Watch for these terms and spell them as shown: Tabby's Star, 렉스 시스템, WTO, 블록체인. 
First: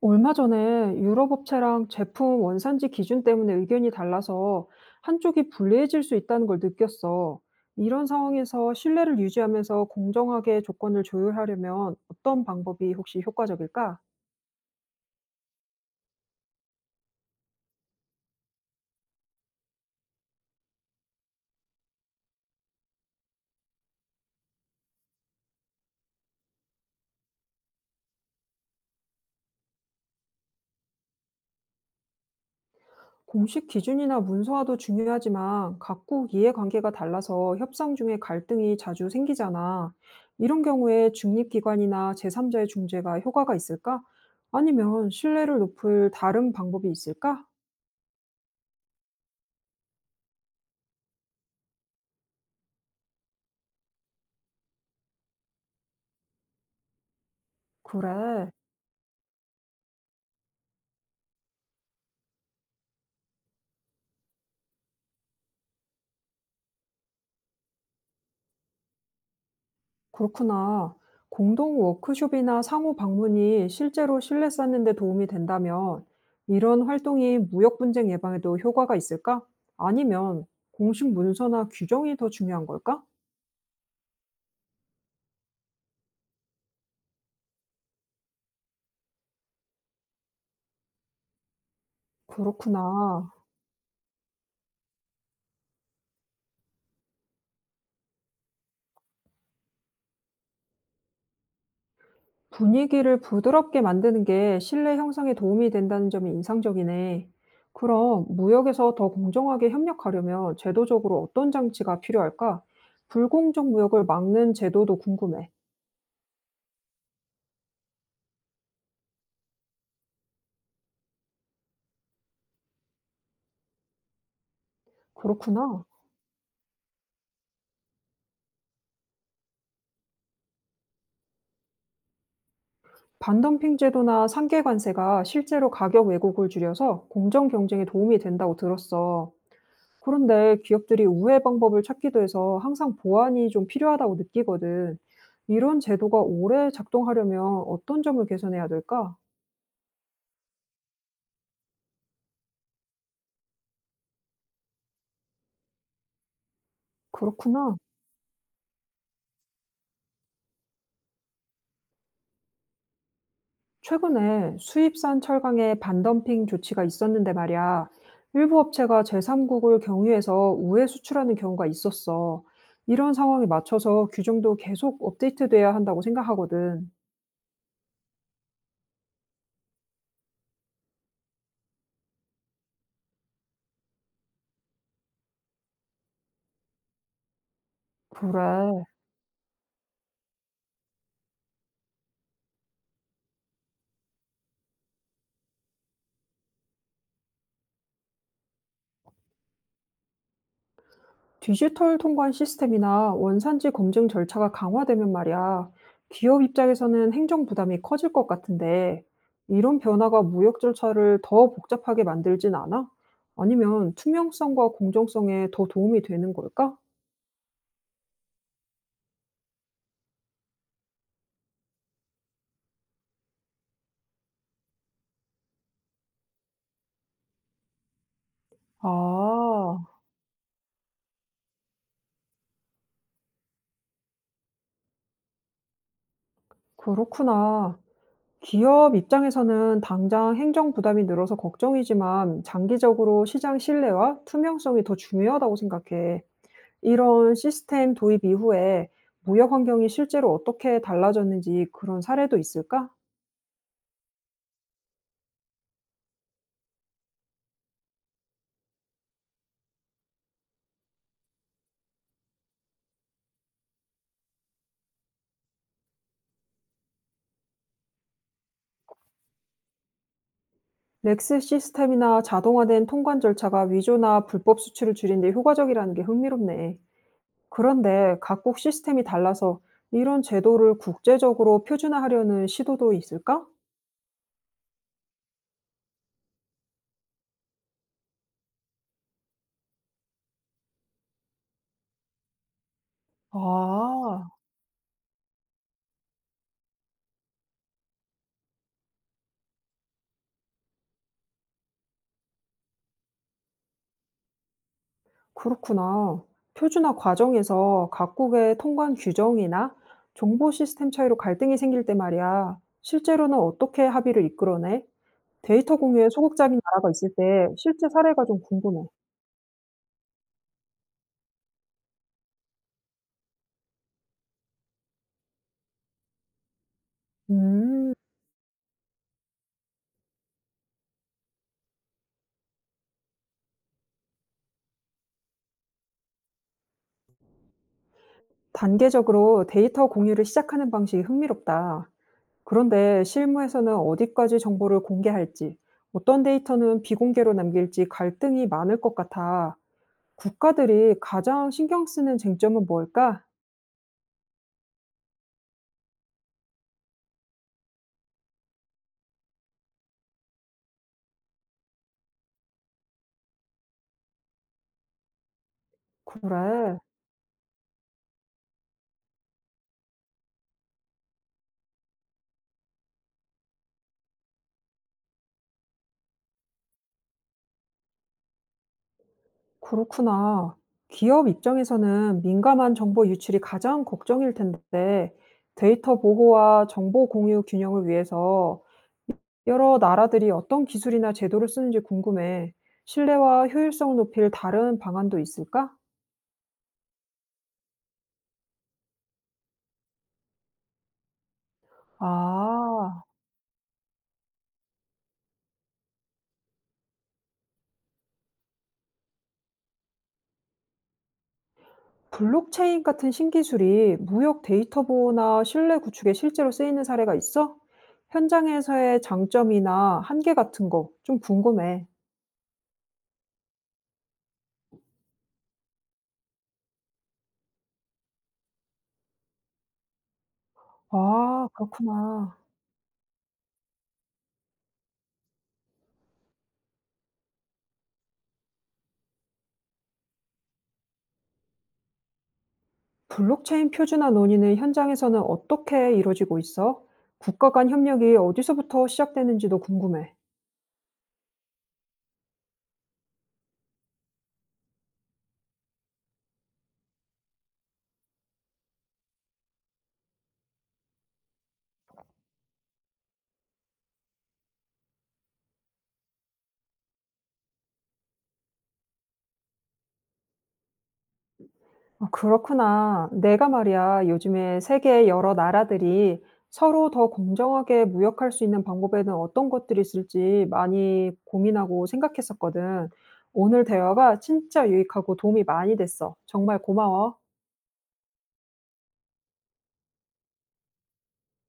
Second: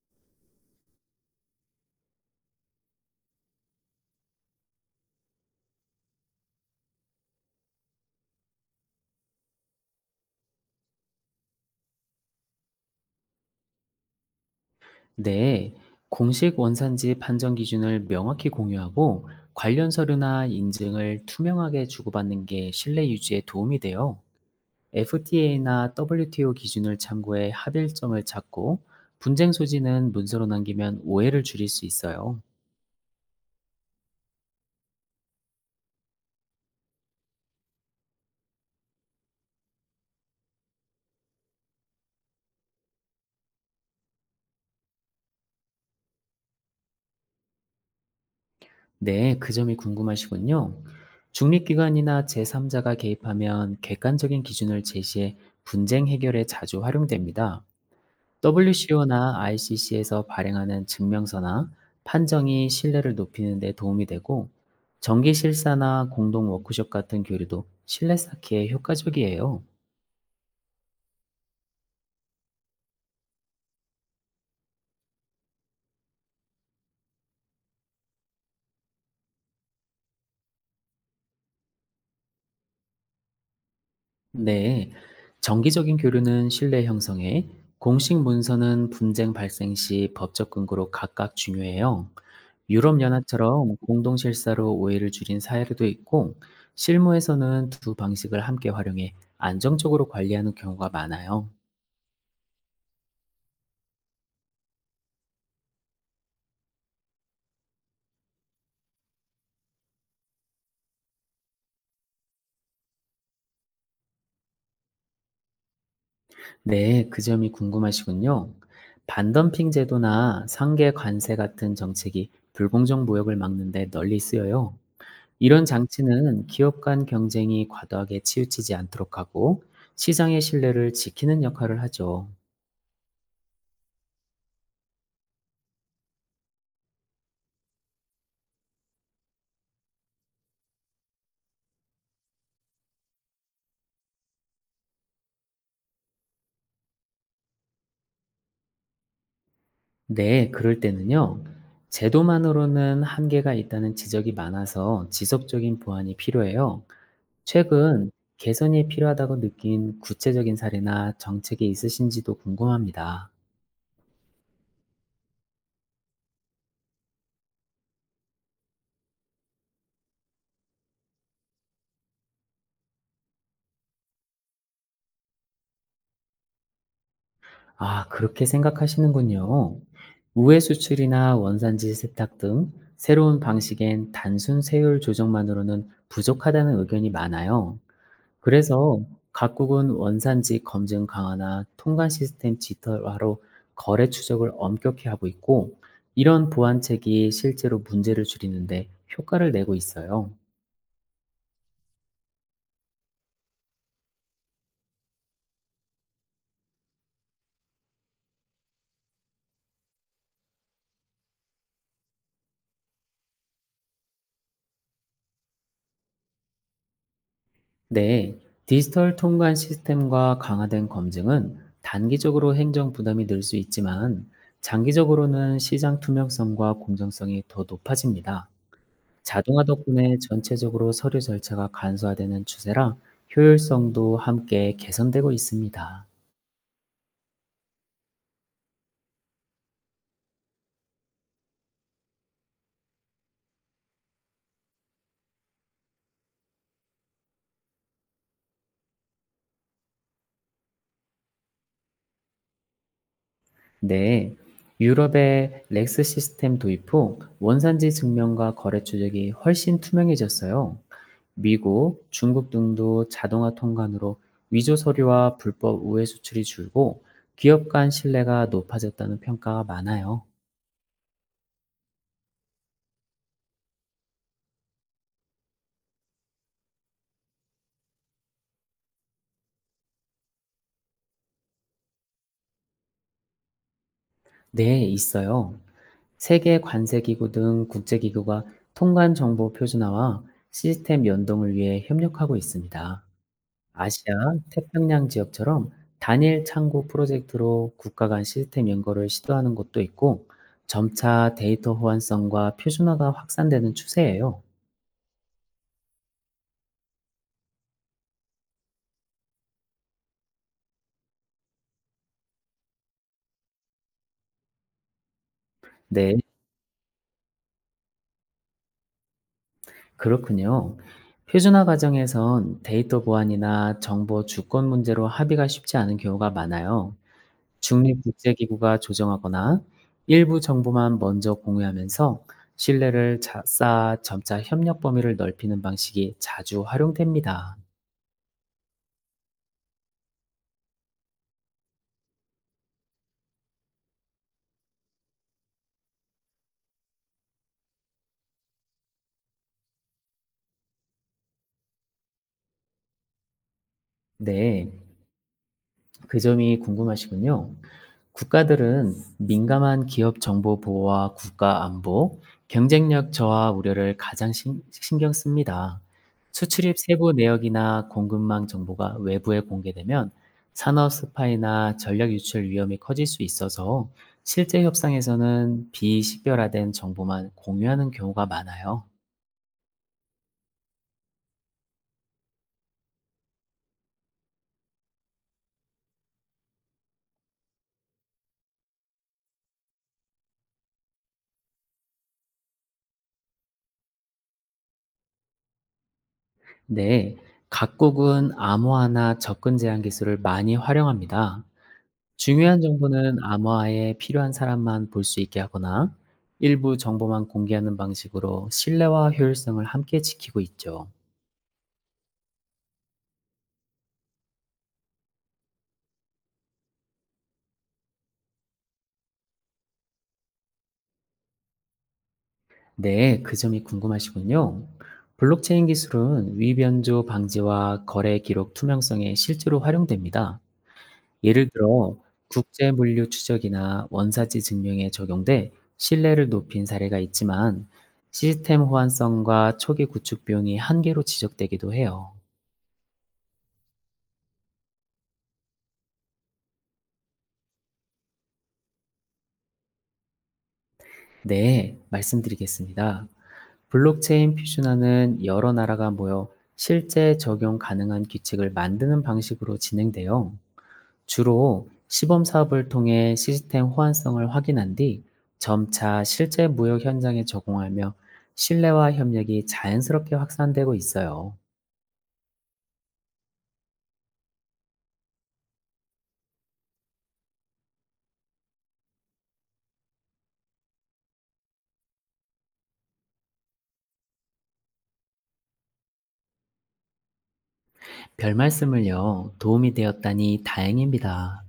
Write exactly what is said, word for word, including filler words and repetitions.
얼마 전에 유럽 업체랑 제품 원산지 기준 때문에 의견이 달라서 한쪽이 불리해질 수 있다는 걸 느꼈어. 이런 상황에서 신뢰를 유지하면서 공정하게 조건을 조율하려면 어떤 방법이 혹시 효과적일까? 네, 공식 원산지 판정 기준을 명확히 공유하고 관련 서류나 인증을 투명하게 주고받는 게 신뢰 유지에 도움이 돼요. 에프티에이나 더블유티오 기준을 참고해 합일점을 찾고 분쟁 소지는 문서로 남기면 오해를 줄일 수 있어요. 공식 기준이나 문서화도 중요하지만 각국 이해관계가 달라서 협상 중에 갈등이 자주 생기잖아. 이런 경우에 중립기관이나 제삼자의 중재가 효과가 있을까? 아니면 신뢰를 높일 다른 방법이 있을까? 네, 그 점이 궁금하시군요. 중립기관이나 제삼자가 개입하면 객관적인 기준을 제시해 분쟁 해결에 자주 활용됩니다. 그래. 더블유씨오나 아이씨씨에서 발행하는 증명서나 판정이 신뢰를 높이는 데 도움이 되고 정기 실사나 공동 워크숍 같은 교류도 신뢰 쌓기에 효과적이에요. 그렇구나. 공동 워크숍이나 상호 방문이 실제로 신뢰 쌓는 데 도움이 된다면 이런 활동이 무역 분쟁 예방에도 효과가 있을까? 아니면 공식 문서나 규정이 더 중요한 걸까? 네. 정기적인 교류는 신뢰 형성에, 공식 문서는 분쟁 발생 시 법적 근거로 각각 중요해요. 그렇구나. 유럽연합처럼 공동 실사로 오해를 줄인 사례도 있고, 실무에서는 두 방식을 함께 활용해 안정적으로 관리하는 경우가 많아요. 분위기를 부드럽게 만드는 게 신뢰 형성에 도움이 된다는 점이 인상적이네. 그럼 무역에서 더 공정하게 협력하려면 제도적으로 어떤 장치가 필요할까? 불공정 무역을 막는 제도도 궁금해. 네, 그 점이 궁금하시군요. 반덤핑 제도나 상계 관세 같은 정책이 불공정 무역을 막는데 널리 쓰여요. 이런 그렇구나. 장치는 기업 간 경쟁이 과도하게 치우치지 않도록 하고 시장의 신뢰를 지키는 역할을 하죠. 반덤핑 제도나 상계 관세가 실제로 가격 왜곡을 줄여서 공정 경쟁에 도움이 된다고 들었어. 그런데 기업들이 우회 방법을 찾기도 해서 항상 보완이 좀 필요하다고 느끼거든. 이런 제도가 오래 작동하려면 어떤 점을 개선해야 될까? 네, 그럴 때는요. 제도만으로는 한계가 있다는 지적이 많아서 지속적인 보완이 필요해요. 그렇구나. 최근 개선이 필요하다고 느낀 구체적인 사례나 정책이 있으신지도 궁금합니다. 최근에 수입산 철강에 반덤핑 조치가 있었는데 말이야. 일부 업체가 제삼국을 경유해서 우회 수출하는 경우가 있었어. 이런 상황에 맞춰서 규정도 계속 업데이트돼야 한다고 생각하거든. 아, 그렇게 생각하시는군요. 우회 수출이나 원산지 세탁 등 새로운 방식엔 단순 세율 조정만으로는 부족하다는 의견이 많아요. 그래. 그래서 각국은 원산지 검증 강화나 통관 시스템 디지털화로 거래 추적을 엄격히 하고 있고, 이런 보완책이 실제로 문제를 줄이는데 효과를 내고 있어요. 디지털 통관 시스템이나 원산지 검증 절차가 강화되면 말이야. 기업 입장에서는 행정 부담이 커질 것 같은데, 이런 변화가 무역 절차를 더 복잡하게 만들진 않아? 아니면 투명성과 공정성에 더 도움이 되는 걸까? 네, 디지털 통관 시스템과 강화된 검증은 단기적으로 행정 부담이 늘 수 있지만 장기적으로는 시장 투명성과 공정성이 더 높아집니다. 아, 자동화 덕분에 전체적으로 서류 절차가 간소화되는 추세라 효율성도 함께 개선되고 있습니다. 그렇구나. 기업 입장에서는 당장 행정 부담이 늘어서 걱정이지만 장기적으로 시장 신뢰와 투명성이 더 중요하다고 생각해. 이런 시스템 도입 이후에 무역 환경이 실제로 어떻게 달라졌는지 그런 사례도 있을까? 네, 유럽의 렉스 시스템 도입 후 원산지 증명과 거래 추적이 훨씬 투명해졌어요. 미국, 중국 등도 자동화 통관으로 위조 서류와 불법 우회 수출이 줄고 기업 간 신뢰가 높아졌다는 평가가 많아요. 렉스 시스템이나 자동화된 통관 절차가 위조나 불법 수출을 줄이는 데 효과적이라는 게 흥미롭네. 그런데 각국 시스템이 달라서 이런 제도를 국제적으로 표준화하려는 시도도 있을까? 네, 있어요. 세계 관세기구 등 국제기구가 통관 정보 표준화와 시스템 연동을 위해 협력하고 있습니다. 아시아, 아, 태평양 지역처럼 단일 창구 프로젝트로 국가 간 시스템 연결을 시도하는 곳도 있고 점차 데이터 호환성과 표준화가 확산되는 추세예요. 그렇구나. 표준화 과정에서 각국의 통관 규정이나 정보 시스템 차이로 갈등이 생길 때 말이야. 실제로는 어떻게 합의를 이끌어내? 데이터 공유에 네. 소극적인 나라가 있을 때 실제 사례가 좀 궁금해. 그렇군요. 표준화 과정에선 데이터 보안이나 정보 주권 문제로 합의가 쉽지 않은 경우가 많아요. 음, 중립국제기구가 조정하거나 일부 정보만 먼저 공유하면서 신뢰를 자- 쌓아 점차 협력 범위를 넓히는 방식이 자주 활용됩니다. 단계적으로 데이터 공유를 시작하는 방식이 흥미롭다. 그런데 실무에서는 어디까지 정보를 공개할지, 어떤 데이터는 비공개로 남길지 갈등이 많을 것 같아. 국가들이 가장 신경 쓰는 쟁점은 뭘까? 네, 그 점이 궁금하시군요. 국가들은 민감한 기업 정보 보호와 국가 안보, 경쟁력 저하 우려를 가장 신, 신경 씁니다. 수출입 그래, 세부 내역이나 공급망 정보가 외부에 공개되면 산업 스파이나 전략 유출 위험이 커질 수 있어서 실제 협상에서는 비식별화된 정보만 공유하는 경우가 많아요. 그렇구나. 기업 입장에서는 민감한 정보 유출이 가장 걱정일 텐데, 데이터 보호와 정보 공유 균형을 위해서 여러 나라들이 어떤 기술이나 제도를 쓰는지 궁금해. 신뢰와 효율성 높일 다른 방안도 있을까? 네, 각국은 암호화나 접근 제한 기술을 많이 활용합니다. 아, 중요한 정보는 암호화에 필요한 사람만 볼 수 있게 하거나 일부 정보만 공개하는 방식으로 신뢰와 효율성을 함께 지키고 있죠. 블록체인 같은 신기술이 무역 데이터 보호나 신뢰 구축에 실제로 쓰이는 사례가 있어? 현장에서의 장점이나 한계 같은 거 좀 궁금해. 네, 그 점이 궁금하시군요. 블록체인 기술은 위변조 방지와 거래 기록 투명성에 실제로 활용됩니다. 예를 아, 들어 그렇구나. 국제 물류 추적이나 원사지 증명에 적용돼 신뢰를 높인 사례가 있지만 시스템 호환성과 초기 구축 비용이 한계로 지적되기도 해요. 블록체인 표준화 논의는 현장에서는 어떻게 이루어지고 있어? 국가 간 협력이 어디서부터 시작되는지도 궁금해. 네, 말씀드리겠습니다. 블록체인 퓨전화는 여러 나라가 모여 실제 적용 가능한 규칙을 만드는 방식으로 진행되어 주로 시범 사업을 통해 시스템 호환성을 확인한 뒤 점차 실제 무역 현장에 적용하며 신뢰와 협력이 자연스럽게 확산되고 있어요. 어 그렇구나. 내가 말이야, 요즘에 세계 여러 나라들이 서로 더 공정하게 무역할 수 있는 방법에는 어떤 것들이 있을지 많이 고민하고 생각했었거든. 오늘 대화가 진짜 유익하고 도움이 많이 됐어. 정말 고마워. 별 말씀을요, 도움이 되었다니 다행입니다.